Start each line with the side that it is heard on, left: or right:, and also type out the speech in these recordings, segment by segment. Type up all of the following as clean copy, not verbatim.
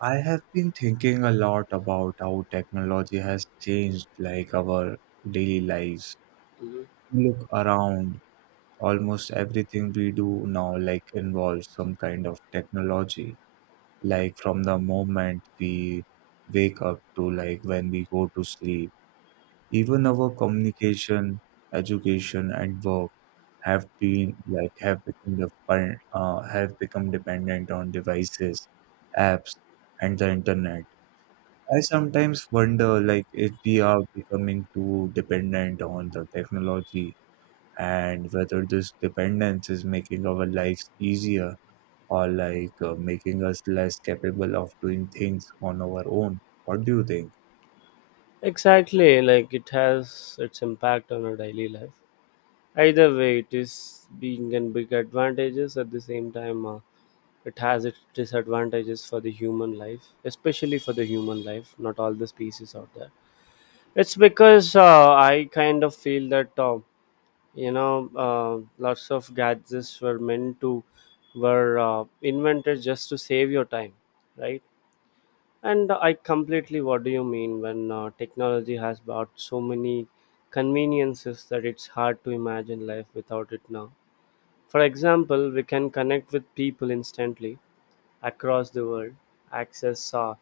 right: I have been thinking a lot about how technology has changed our daily lives.
left: Mhm.
right: Look around, almost everything we do now involves some kind of technology. From the moment we wake up to when we go to sleep. Even our communication, education and work have become dependent on devices, apps and the internet. I sometimes wonder, if we are becoming too dependent on the technology and whether this dependence is making our lives easier or making us less capable of doing things on our own. What do you think?
left: Exactly, like it has its impact on our daily life. Either way, it is being and big advantages at the same time. It has its disadvantages for the human life, especially for the human life. Not all the species out there. It's because I kind of feel that you know lots of gadgets were meant to were invented just to save your time, right? And I completely what do you mean when technology has brought so many conveniences that it's hard to imagine life without it now. For example, we can connect with people instantly across the world, access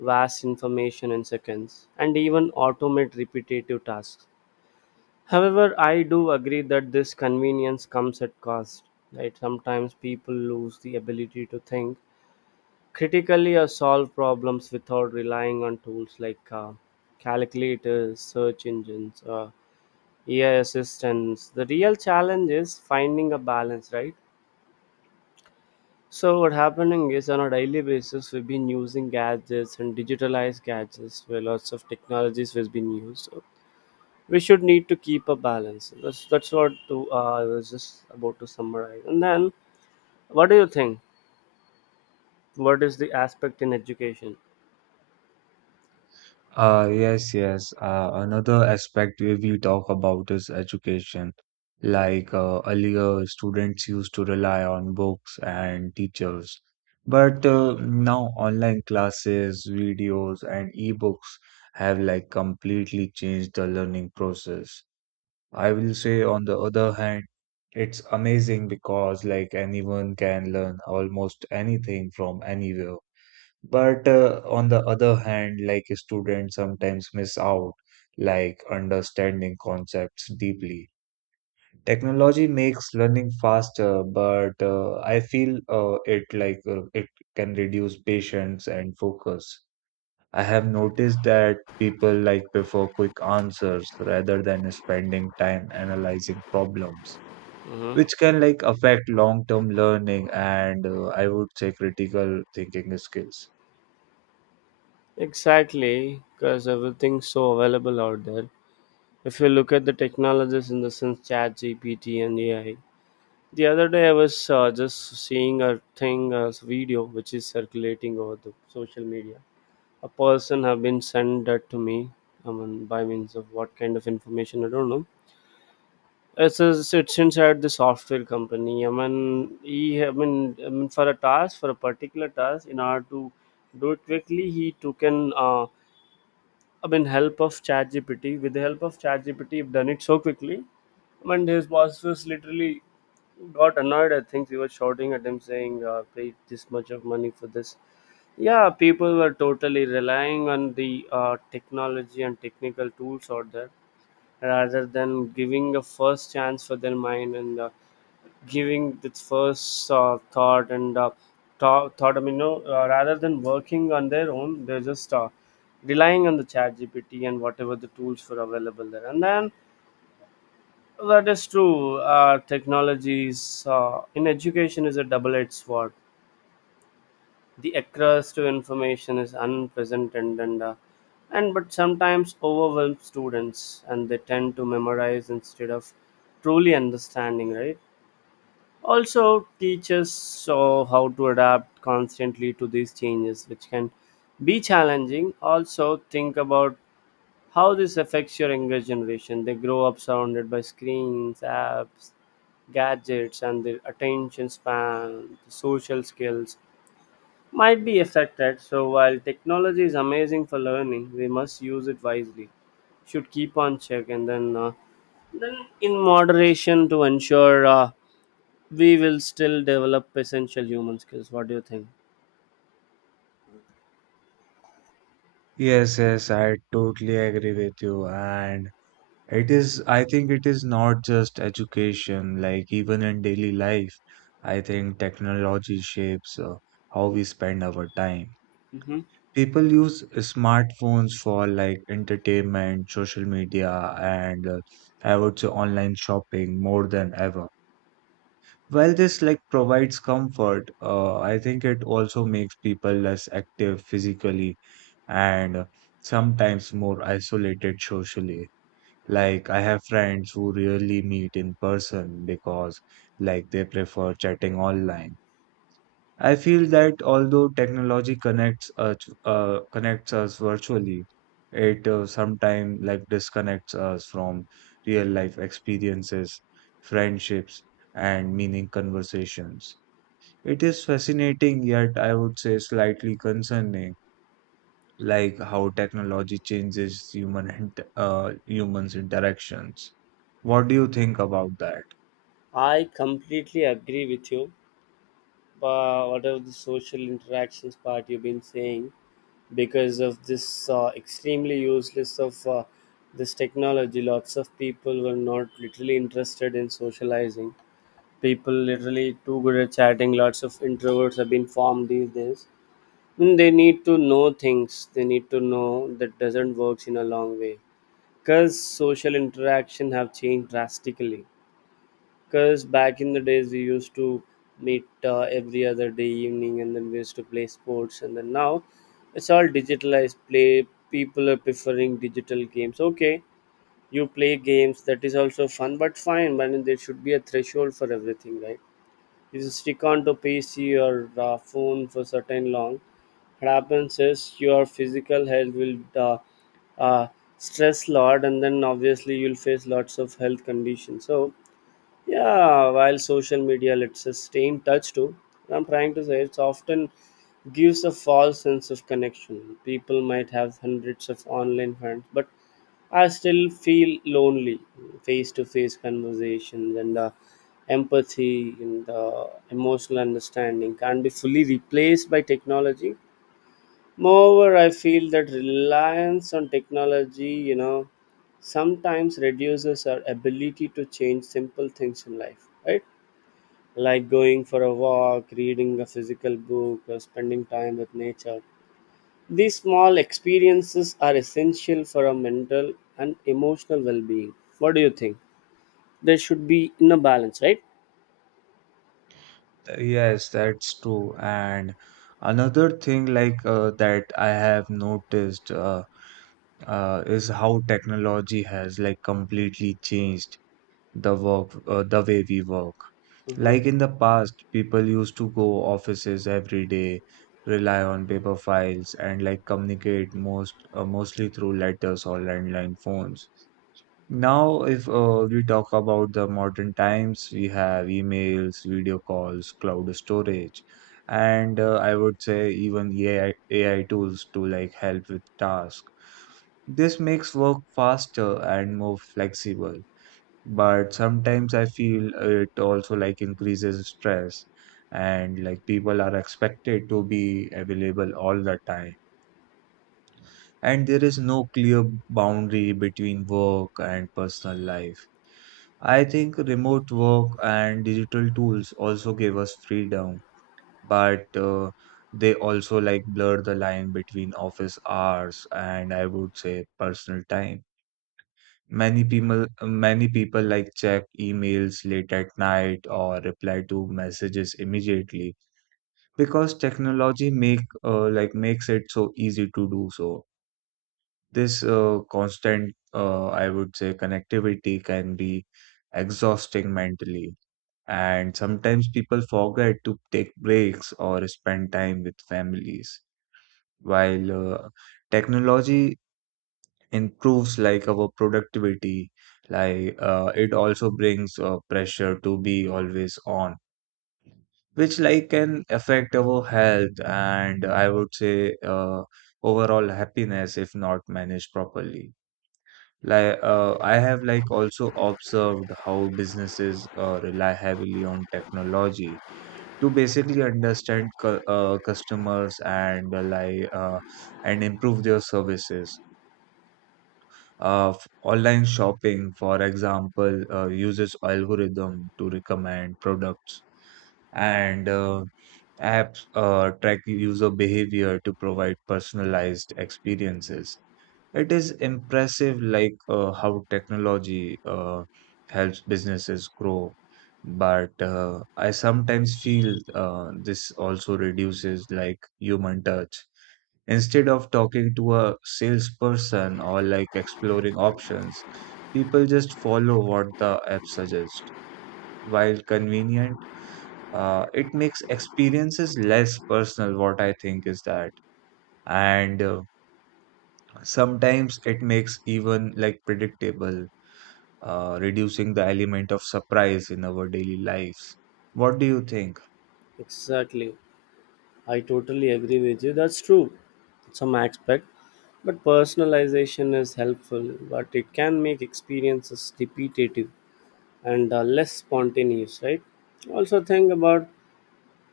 left: vast information in seconds, and even automate repetitive tasks. However, I do agree that this convenience comes at cost. Right? Sometimes people lose the ability to think critically or solve problems without relying on tools like calculators, search engines, AI assistants. The real challenge is finding a balance, right? So what happening is on a daily basis we've been using gadgets and digitalized gadgets where lots of technologies has been used. So we should need to keep a balance. That's what to, I was just about to summarize. And then what do you think? What is the aspect in education?
right: Yes, yes. Another aspect we talk about is education. Earlier, students used to rely on books and teachers, but now online classes, videos, and e-books have completely changed the learning process. I will say, on the other hand, it's amazing because anyone can learn almost anything from anywhere, but on the other hand, students sometimes miss out, understanding concepts deeply. Technology makes learning faster, but I feel it like it can reduce patience and focus. I have noticed that people prefer quick answers rather than spending time analyzing problems,
left: Hmm.
right: which can affect long-term learning and I would say critical thinking skills.
left: Exactly, because everything's so available out there. If you look at the technologies in the sense, Chat GPT and AI. The other day, I was just seeing a thing, a video which is circulating over the social media. A person have been sent that to me. I mean, by means of what kind of information I don't know. It's inside the software company. I mean, for a particular task, in order to do it quickly, he took an I mean, help of ChatGPT. With the help of ChatGPT, you've done it so quickly. I mean, his boss was literally got annoyed. I think he was shouting at him, saying, "Pay this much of money for this." Yeah, people were totally relying on the technology and technical tools out there rather than giving a first chance for their mind and giving its first thought and thought, thought I mean, no, rather than working on their own, they're just relying on the chat GPT and whatever the tools were available there. And then that is true. Technologies in education is a double-edged sword. The access to information is unprecedented and but sometimes overwhelms students and they tend to memorize instead of truly understanding, right? Also teaches so how to adapt constantly to these changes, which can be challenging. Also think about how this affects your younger generation. They grow up surrounded by screens, apps, gadgets, and their attention span, social skills might be affected. So while technology is amazing for learning, we must use it wisely, should keep on check and then in moderation to ensure we will still develop essential human skills. What do you think?
right: Yes, yes, I totally agree with you. And it is, I think it is not just education, even in daily life, I think technology shapes how we spend our time.
left: Hmm.
right: People use smartphones for entertainment, social media, and I would say online shopping more than ever. While this provides comfort, I think it also makes people less active physically and sometimes more isolated socially. I have friends who rarely meet in person because they prefer chatting online. I feel that although technology connects us virtually, it sometimes disconnects us from real life experiences, friendships, and meaning conversations. It is fascinating, yet I would say slightly concerning, how technology changes human humans interactions. What do you think about that?
left: I completely agree with you. But whatever the social interactions part you've been saying, because of this extremely useless of this technology, lots of people were not literally interested in socializing. People literally too good at chatting. Lots of introverts have been formed these days. And they need to know things. They need to know that doesn't works in a long way because social interaction have changed drastically because back in the days we used to meet every other day evening and then we used to play sports and then now it's all digitalized play. People are preferring digital games, okay. You play games, that is also fun but fine, but there should be a threshold for everything, right? If you stick on to PC or phone for certain long, what happens is your physical health will uh, stress lot, and then obviously you'll face lots of health conditions. So yeah, while social media lets us stay in touch too, I'm trying to say it's often gives a false sense of connection. People might have hundreds of online friends, but I still feel lonely. Face to face conversations and empathy and emotional understanding can't be fully replaced by technology. Moreover, I feel that reliance on technology, you know, sometimes reduces our ability to change simple things in life, right? Like going for a walk, reading a physical book, or spending time with nature. These small experiences are essential for our mental and emotional well being. What do you think? There should be in a balance, right?
right: Yes, that's true. And another thing like that I have noticed is how technology has completely changed the way we work.
left: Mm-hmm.
right: In the past, people used to go offices every day, rely on paper files and communicate mostly through letters or landline phones. Now, if we talk about the modern times, we have emails, video calls, cloud storage, and I would say even AI, AI tools to help with task. This makes work faster and more flexible, but sometimes I feel it also increases stress and people are expected to be available all the time and there is no clear boundary between work and personal life. I think remote work and digital tools also give us freedom, but they also blur the line between office hours and I would say personal time. Many people check emails late at night or reply to messages immediately because technology make like makes it so easy to do so. This constant, I would say, connectivity can be exhausting mentally. And sometimes people forget to take breaks or spend time with families. While technology improves our productivity, it also brings pressure to be always on, which can affect our health and I would say overall happiness if not managed properly. I have also observed how businesses rely heavily on technology to basically understand customers and and improve their services. Online shopping, for example, uses algorithm to recommend products and apps track user behavior to provide personalized experiences. It is impressive, how technology helps businesses grow, but I sometimes feel this also reduces human touch. Instead of talking to a salesperson or exploring options, people just follow what the app suggests. While convenient, it makes experiences less personal. What I think is that, and sometimes it makes even predictable, reducing the element of surprise in our daily lives. What do you think?
left: Exactly. I totally agree with you. That's true. Some aspect. But personalization is helpful, but it can make experiences repetitive and less spontaneous, right? Also, think about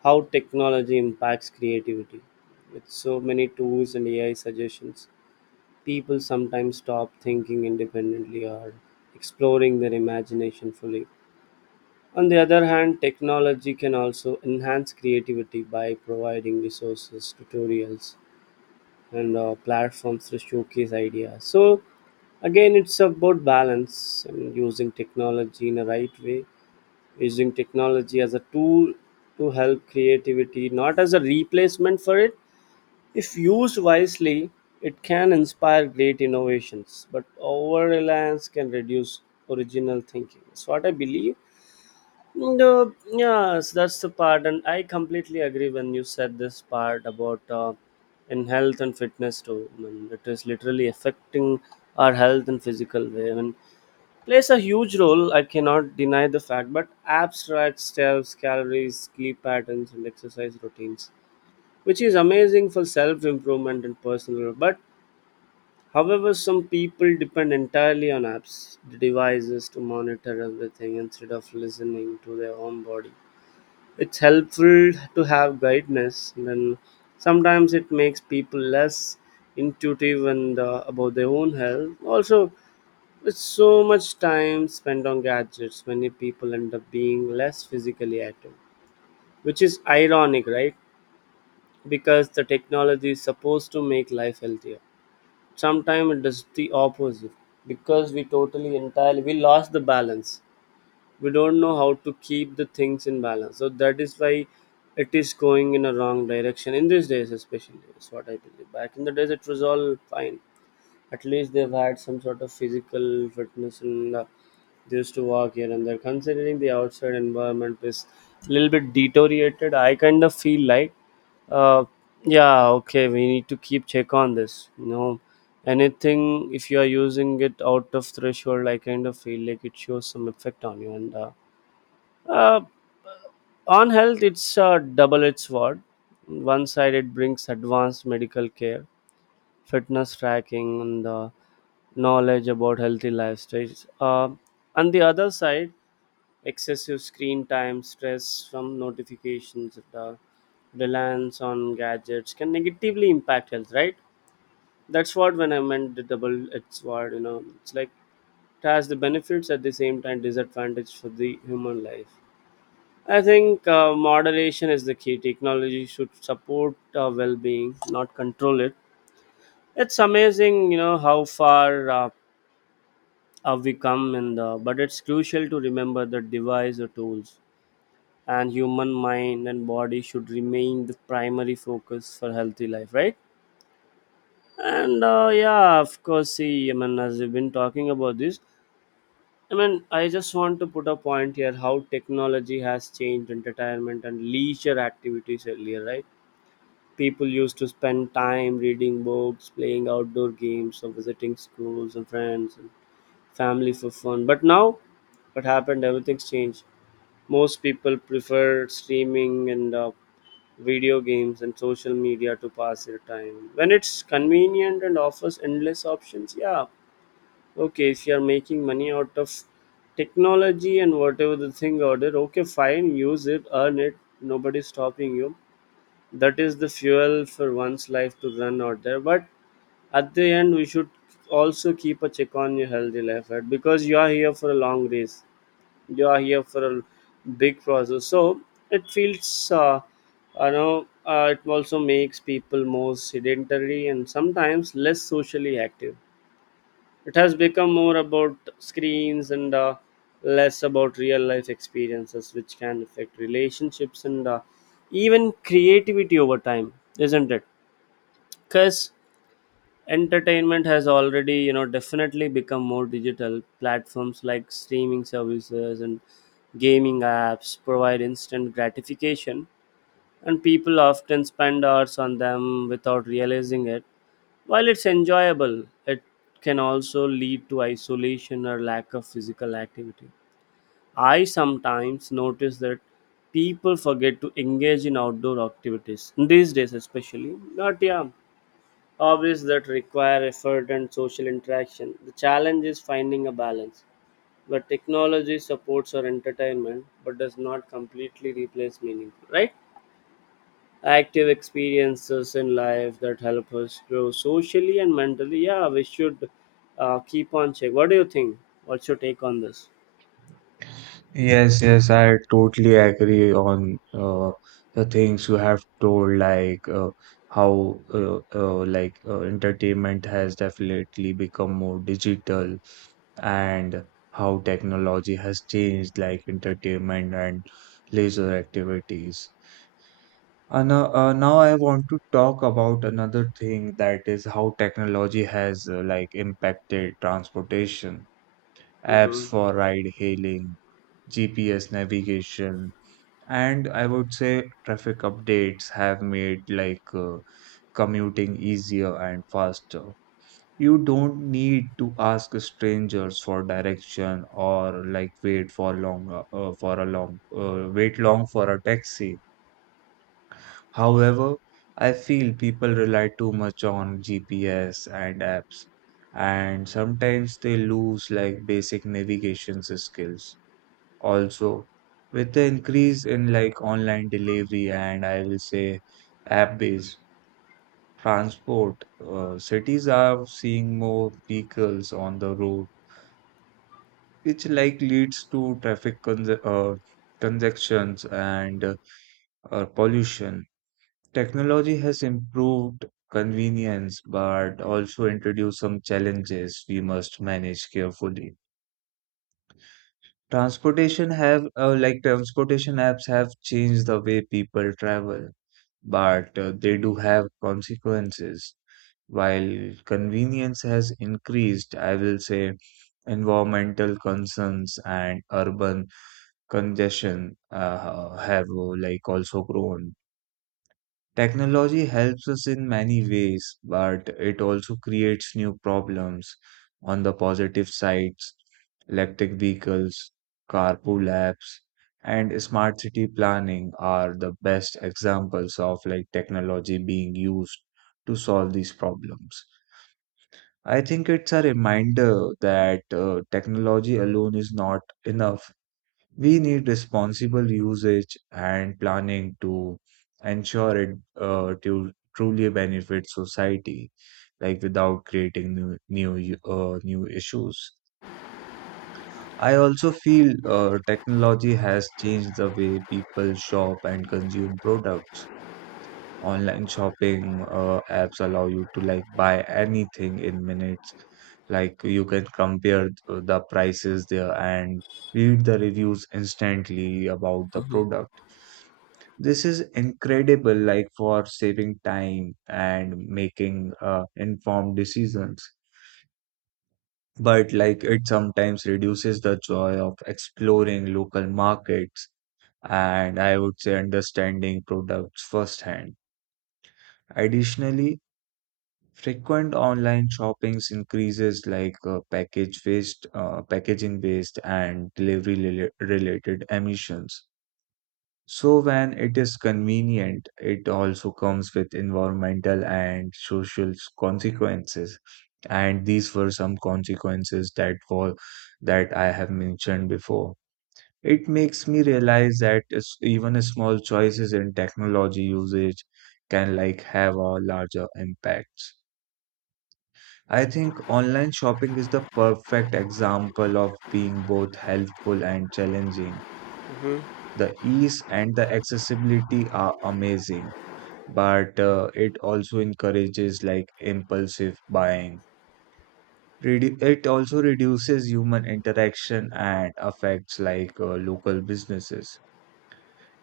left: how technology impacts creativity. With so many tools and AI suggestions, people sometimes stop thinking independently or exploring their imagination fully. On the other hand, technology can also enhance creativity by providing resources, tutorials, and platforms to showcase ideas. So again, it's about balance and using technology in a right way, using technology as a tool to help creativity, not as a replacement for it. If used wisely, it can inspire great innovations, but over reliance can reduce original thinking. That's what I believe. No, yes, that's the part, and I completely agree when you said this part about in health and fitness too. I mean, it is literally affecting our health in physical way. I mean, plays a huge role. I cannot deny the fact, but abstract steps, calories, sleep patterns, and exercise routines, which is amazing for self improvement and personal. But however, some people depend entirely on apps, devices to monitor everything instead of listening to their own body. It's helpful to have guidance, and then sometimes it makes people less intuitive and about their own health. Also, with so much time spent on gadgets, many people end up being less physically active, which is ironic, right? Because the technology is supposed to make life healthier. Sometimes it does the opposite because we totally entirely we lost the balance. We don't know how to keep the things in balance, so that is why it is going in a wrong direction in these days especially is what I believe. Back in the days it was all fine. At least they've had some sort of physical fitness and they used to walk here and there. Considering the outside environment is a little bit deteriorated, I kind of feel like uh, yeah, okay, we need to keep check on this, you know. Anything, if you are using it out of threshold, I kind of feel like it shows some effect on you and uh, on health, it's a double edged sword. One side, it brings advanced medical care, fitness tracking, and knowledge about healthy lifestyles. On the other side, excessive screen time, stress from notifications, and, reliance on gadgets can negatively impact health, right? That's what when I meant the double edged sword, you know, it's like it has the benefits at the same time disadvantage for the human life. I think moderation is the key. Technology should support well-being, not control it. It's amazing, you know, how far have we come, and but it's crucial to remember that device or tools and human mind and body should remain the primary focus for healthy life, right? And yeah, of course. See, I mean, as we've been talking about this, I mean, I just want to put a point here: how technology has changed entertainment and leisure activities earlier, right? People used to spend time reading books, playing outdoor games, or visiting schools and friends and family for fun. But now, what happened? Everything's changed. Most people prefer streaming and video games and social media to pass their time. When it's convenient and offers endless options, yeah, okay, if you're making money out of technology and whatever the thing order, okay, fine, use it, earn it. Nobody's stopping you. That is the fuel for one's life to run out there, but at the end we should also keep a check on your healthy life, right? Because you are here for a long race, you are here for a big process. So it feels it also makes people more sedentary and sometimes less socially active. It has become more about screens and less about real life experiences, which can affect relationships and even creativity over time, isn't it? Because entertainment has already, you know, definitely become more digital. Platforms like streaming services and gaming apps provide instant gratification, and people often spend hours on them without realizing it. While it's enjoyable, it can also lead to isolation or lack of physical activity. I sometimes notice that people forget to engage in outdoor activities, these days especially. Not yeah, hobbies that require effort and social interaction. The challenge is finding a balance where technology supports our entertainment but does not completely replace meaning, right? Active experiences in life that help us grow socially and mentally. Yeah, we should keep on check. What do you think? What's your take on this?
right: Yes, yes, I totally agree on the things you have told, like how like entertainment has definitely become more digital and how technology has changed entertainment and leisure activities. Now I want to talk about another thing, that is how technology has impacted transportation, apps
left: Mm-hmm.
right: for ride hailing, GPS navigation, and I would say traffic updates have made commuting easier and faster. You don't need to ask strangers for direction or like wait for long for a long wait long for a taxi. However, I feel people rely too much on GPS and apps, and sometimes they lose basic navigation skills. Also, with the increase in online delivery and I will say app-based transport, cities are seeing more vehicles on the road, which leads to traffic con congestions and pollution. Technology has improved convenience but also introduced some challenges we must manage carefully. Transportation apps have changed the way people travel, but they do have consequences. While convenience has increased, I will say environmental concerns and urban congestion have like also grown. Technology helps us in many ways, but it also creates new problems. On the positive sides, electric vehicles, carpool apps, and smart city planning are the best examples of technology being used to solve these problems. I think it's a reminder that technology alone is not enough. We need responsible usage and planning to ensure it to truly benefit society, without creating new issues. I also feel technology has changed the way people shop and consume products. Online shopping apps allow you to buy anything in minutes. You can compare the prices there and read the reviews instantly about the product. This is incredible, for saving time and making informed decisions. But it sometimes reduces the joy of exploring local markets and I would say understanding products firsthand. Additionally, frequent online shoppings increases packaging waste, and related emissions. So when it is convenient, it also comes with environmental and social consequences. And these were some consequences that were that I have mentioned before. It makes me realize that even small choices in technology usage can have a larger impact. I think online shopping is the perfect example of being both helpful and challenging.
left: Hmm.
right: The ease and the accessibility are amazing, but it also encourages impulsive buying. It also reduces human interaction and affects local businesses.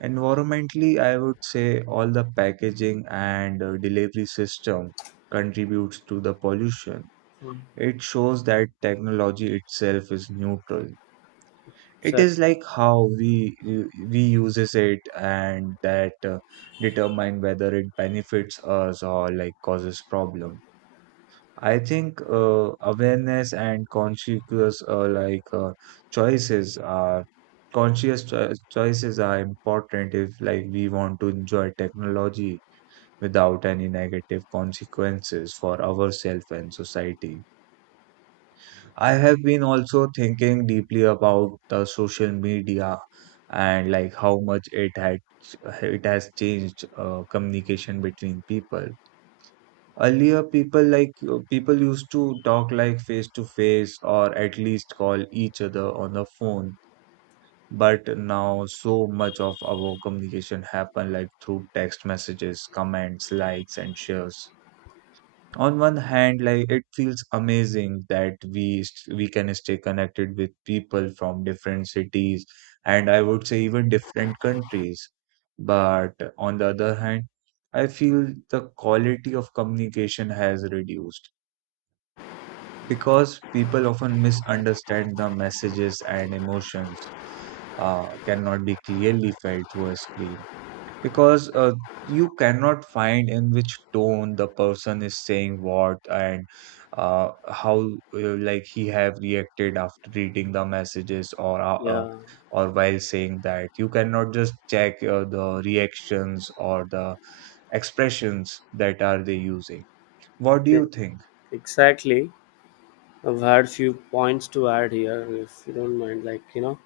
right: Environmentally, I would say all the packaging and delivery system contributes to the pollution.
left: Hmm.
right: It shows that technology itself is neutral. It
left: So,
right: is like how we uses it, and that determine whether it benefits us or causes problem. I think awareness and choices are conscious choices are important if we want to enjoy technology without any negative consequences for ourselves and society. I have been also thinking deeply about the social media and like how much it had it has changed communication between people. Earlier, people used to talk face to face or at least call each other on the phone. But now, so much of our communication happen through text messages, comments, likes, and shares. On one hand, it feels amazing that we can stay connected with people from different cities and I would say even different countries, but on the other hand, I feel the quality of communication has reduced because people often misunderstand the messages, and emotions cannot be clearly felt through a screen, because you cannot find in which tone the person is saying what, and how like he have reacted after reading the messages,
left: yeah,
right: or while saying that you cannot just check the reactions or the expressions that are they using. What do
left: e-
right: you think?
left: exactly. I've had few points to add here, if you don't mind.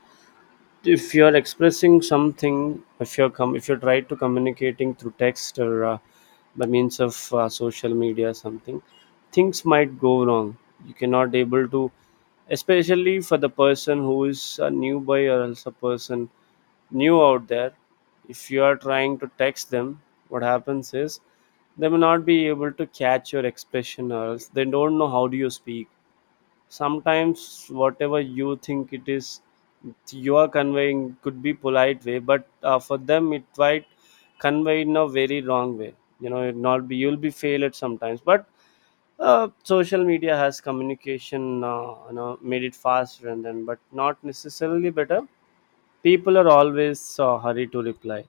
left: If you're expressing something, if you're if you try to communicating through text or by means of social media something, things might go wrong. You cannot able to, especially for the person who is a newbie or else a person new out there. If you are trying to text them, what happens is they may not be able to catch your expression or else they don't know how do you speak. Sometimes whatever you think it is you are conveying could be polite way, but for them it might convey in a very wrong way. You know it not be, you'll be fail at sometimes. But social media has communication, made it faster and then but not necessarily better. People are always hurry to reply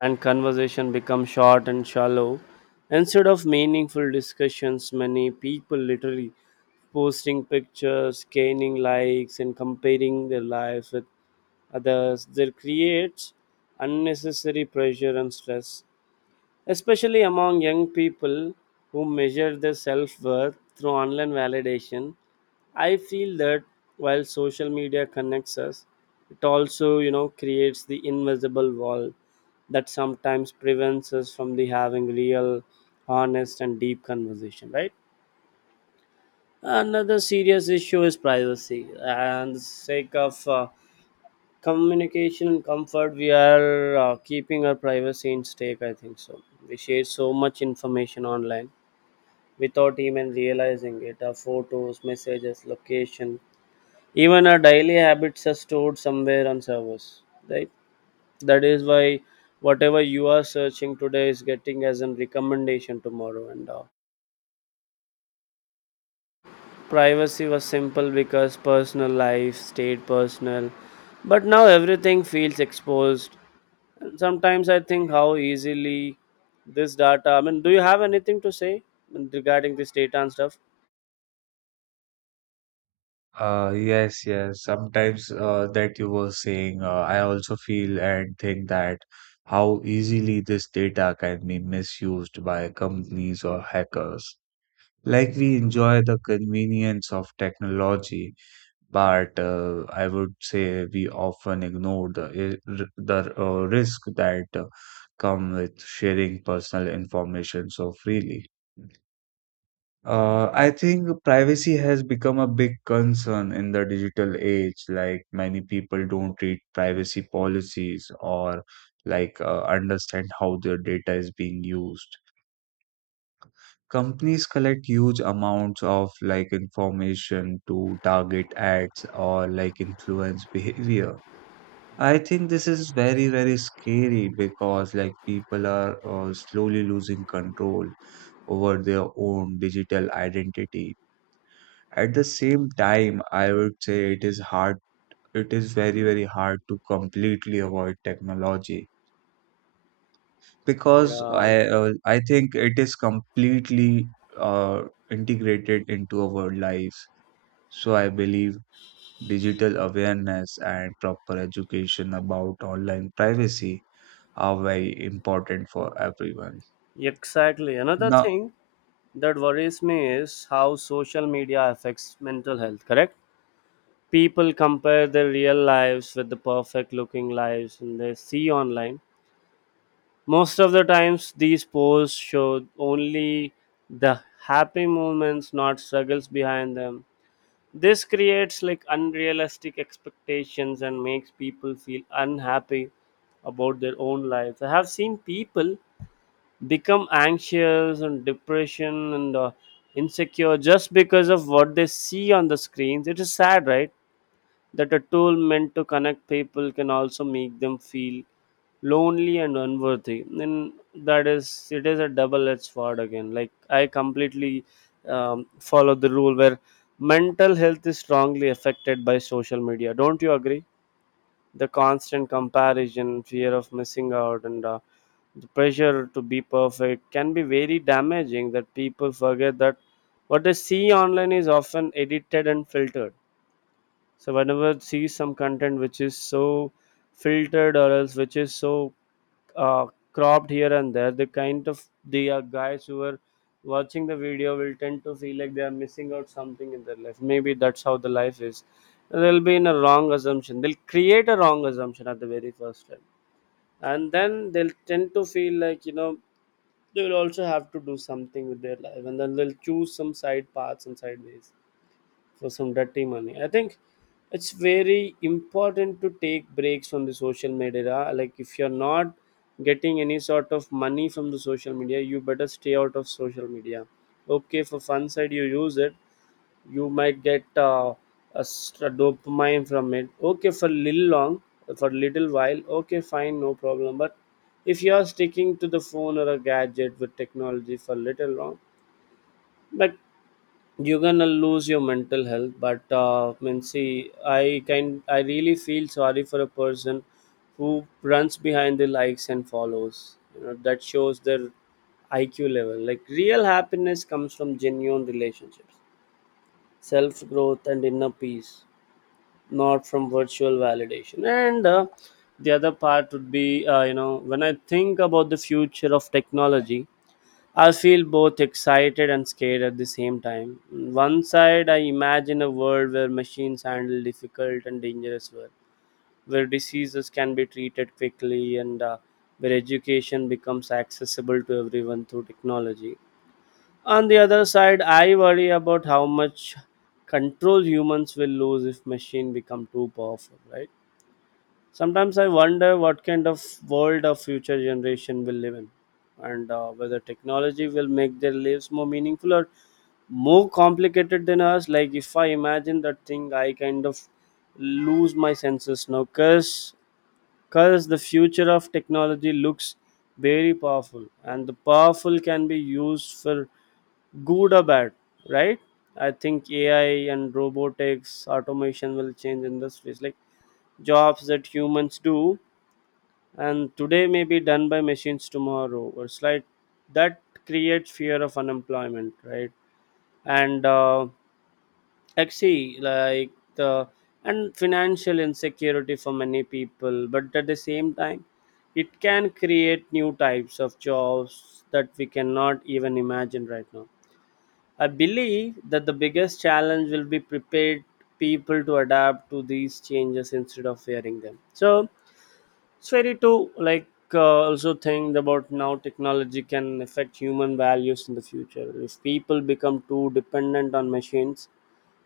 left: and conversation becomes short and shallow. Instead of meaningful discussions, many people literally posting pictures, gaining likes, and comparing their lives with others. That creates unnecessary pressure and stress, especially among young people who measure their self worth through online validation. I feel that while social media connects us, it also, creates the invisible wall that sometimes prevents us from the having real, honest, and deep conversation, right? Another serious issue is privacy, and the sake of communication and comfort, we are keeping our privacy in stake. I think so. We share so much information online without even realizing it. Our photos, messages, location, even our daily habits are stored somewhere on servers. Right. That is why whatever you are searching today is getting as a recommendation tomorrow and all. Privacy was simple because personal life stayed personal, but now everything feels exposed. And sometimes I think how easily this data. I mean, do you have anything to say regarding this data and stuff?
right: Yes, yes. Sometimes that you were saying, I also feel and think that how easily this data can be misused by companies or hackers. We enjoy the convenience of technology, but I would say we often ignore the risk that come with sharing personal information so freely. I think privacy has become a big concern in the digital age. Many people don't read privacy policies or understand how their data is being used. Companies collect huge amounts of like information to target ads or like influence behavior. I think this is very, very scary because like people are slowly losing control over their own digital identity. At the same time, I would say it is hard, it is very, very hard to completely avoid technology because
left: Yeah,
right: I think it is completely uh, integrated into our life. So I believe digital awareness and proper education about online privacy are very important for everyone.
left: exactly. Another
right: Now,
left: thing that worries me is how social media affects mental health, correct? People compare their real lives with the perfect looking lives and they see online. Most of the times, these posts show only the happy moments, not struggles behind them. This creates like unrealistic expectations and makes people feel unhappy about their own lives. I have seen people become anxious and depression and insecure just because of what they see on the screens. It is sad, right? That a tool meant to connect people can also make them feel lonely and unworthy. Then that is, it is a double-edged sword again. Like I completely follow the rule where mental health is strongly affected by social media, don't you agree? The constant comparison, fear of missing out, and the pressure to be perfect can be very damaging, that people forget that what they see online is often edited and filtered. So whenever see some content which is so filtered or else which is so uh, cropped here and there, the kind of the guys who are watching the video will tend to feel like they are missing out something in their life, maybe that's how the life is. They'll be in a wrong assumption, they'll create a wrong assumption at the very first time, and then they'll tend to feel like, they will also have to do something with their life, and then they'll choose some side paths and side ways for some dirty money. I think it's very important to take breaks from the social media. Like if you're not getting any sort of money from the social media, you better stay out of social media. Okay, for fun side you use it, you might get a dopamine from it. Okay, for little long, for little while. Okay, fine, no problem. But if you are sticking to the phone or a gadget with technology for little long, but you're gonna lose your mental health. But I mean, see, I can, I really feel sorry for a person who runs behind the likes and follows, that shows their IQ level. Like real happiness comes from genuine relationships, self growth and inner peace, not from virtual validation. And the other part would be, when I think about the future of technology, I feel both excited and scared at the same time. One side, I imagine a world where machines handle difficult and dangerous work, where diseases can be treated quickly, and where education becomes accessible to everyone through technology. On the other side, I worry about how much control humans will lose if machines become too powerful, right? Sometimes I wonder what kind of world a future generation will live in, and whether technology will make their lives more meaningful or more complicated than us. Like if I imagine that thing, I kind of lose my senses now, cause the future of technology looks very powerful, and the powerful can be used for good or bad, right? I think AI and robotics, automation will change industries, like jobs that humans do and today may be done by machines tomorrow, or like that creates fear of unemployment, right? And actually, like the and financial insecurity for many people, but at the same time it can create new types of jobs that we cannot even imagine right now. I believe that the biggest challenge will be prepared people to adapt to these changes instead of fearing them. So it's very true. Like also think about now technology can affect human values in the future. If people become too dependent on machines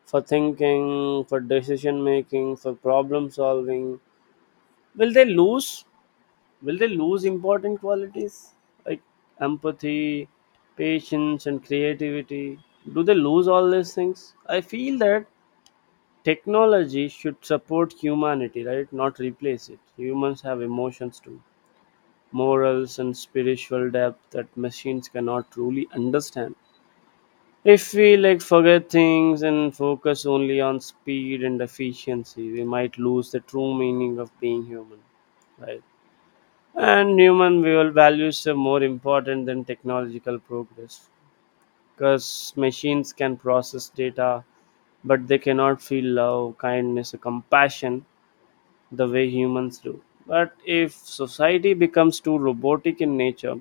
left: for thinking, for decision making, for problem solving, will they lose? Will they lose important qualities like empathy, patience, and creativity? Do they lose all these things? I feel that technology should support humanity, right? Not replace it. Humans have emotions too, morals and spiritual depth that machines cannot truly understand. If we like forget things and focus only on speed and efficiency, we might lose the true meaning of being human, right? And human will values are more important than technological progress, because machines can process data, but they cannot feel love, kindness or compassion the way humans do. But if society becomes too robotic in nature,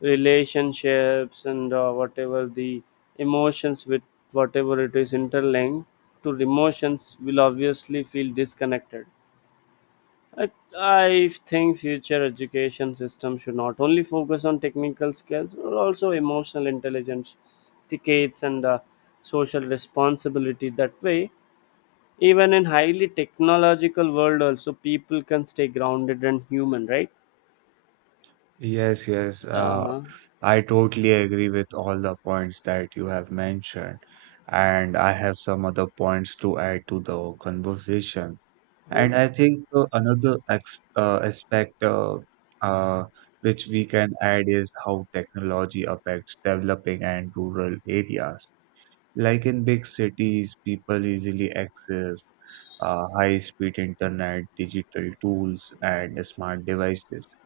left: relationships and whatever the emotions with whatever it is interlinked to emotions will obviously feel disconnected. I, I think future education system should not only focus on technical skills but also emotional intelligence, tickets and social responsibility. That way, even in highly technological world also people can stay grounded and human, right?
right: Yes, yes.
left: Uh-huh.
right: I totally agree with all the points that you have mentioned, and I have some other points to add to the conversation. And I think another ex aspect uh, which we can add is how technology affects developing and rural areas. Like in big cities, people easily access high-speed internet, digital tools, and smart devices.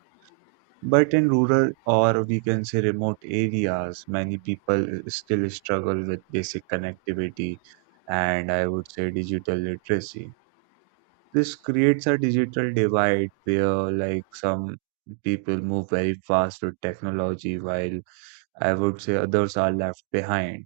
right: But in rural or we can say remote areas, many people still struggle with basic connectivity and I would say digital literacy. This creates a digital divide where like some people move very fast with technology while I would say others are left behind.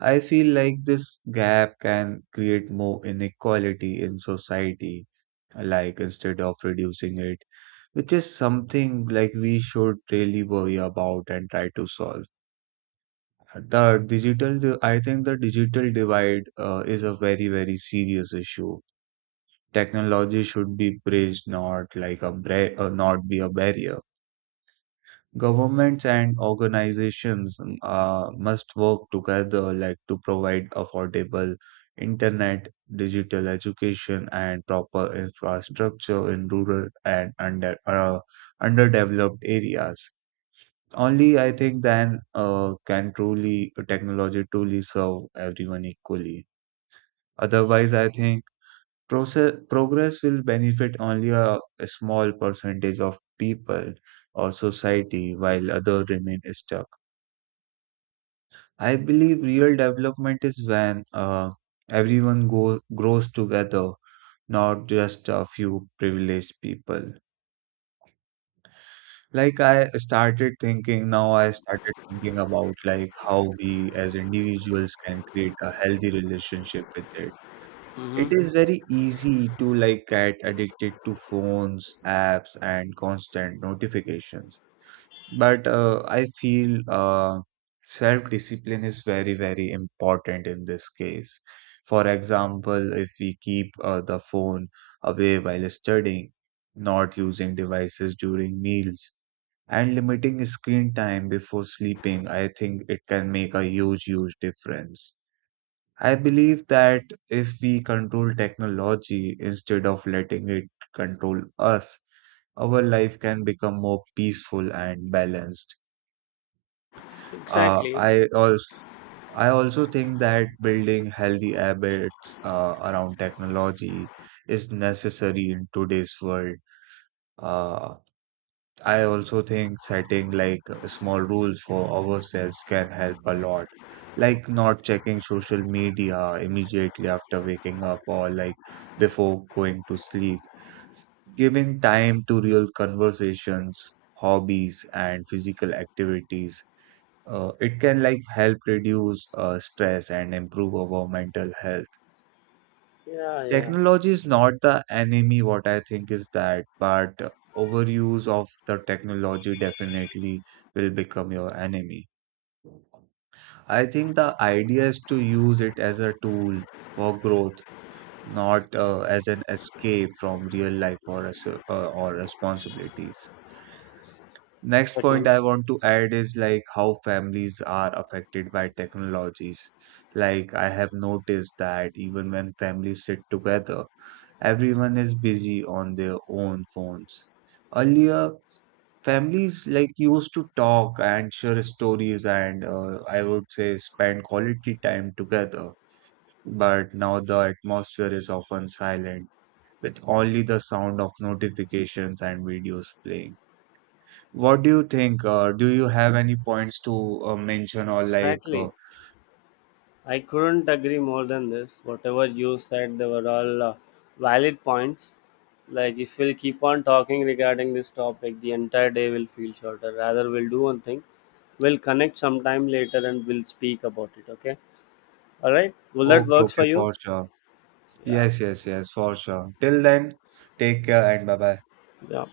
right: I feel like this gap can create more inequality in society like instead of reducing it, which is something like we should really worry about and try to solve. I think the digital divide is a very, very serious issue. Technology should be praised, not be a barrier. Governments and organizations must work together like to provide affordable internet, digital education, and proper infrastructure in rural and underdeveloped areas. Only I think then can truly technology truly serve everyone equally. Otherwise, I think progress will benefit only a small percentage of people or society while other remain stuck. I believe real development is when everyone grows together, not just a few privileged people. Now I started thinking about like how we as individuals can create a healthy relationship with it. It
left: Hmm.
right: is very easy to like get addicted to phones, apps, and constant notifications. But I feel self-discipline is very, very important in this case. For example, if we keep the phone away while studying, not using devices during meals, and limiting screen time before sleeping, I think it can make a huge, huge difference. I believe that if we control technology instead of letting it control us, our life can become more peaceful and balanced. Uh,
left: Exactly.
right: I also I also think that building healthy habits around technology is necessary in today's world. Uh, I also think setting like small rules for ourselves can help a lot. Like not checking social media immediately after waking up or like before going to sleep. Giving time to real conversations, hobbies, and physical activities. It can like help reduce stress and improve our mental health.
left: Yeah, yeah.
right: Technology is not the enemy, what I think is that, but overuse of the technology definitely will become your enemy. I think the idea is to use it as a tool for growth, not as an escape from real life or responsibilities. Next point
left: Exactly.
right: I want to add is like how families are affected by technologies. Like I have noticed that even when families sit together, everyone is busy on their own phones. Earlier, families like used to talk and share stories and I would say spend quality time together. But now the atmosphere is often silent with only the sound of notifications and videos playing. What do you think? Do you have any points to mention or like?
left: Exactly. I couldn't agree more than this. Whatever you said, they were all valid points. Like, if we'll keep on talking regarding this topic, the entire day will feel shorter. Rather, we'll do one thing. We'll connect sometime later and we'll speak about it, okay? All right? Will that
right: Okay,
left: works
right: okay,
left: for you?
right: for sure.
left: Yeah.
right: Yes, yes, yes, for sure. Till then, take care and bye bye.
left: Yeah.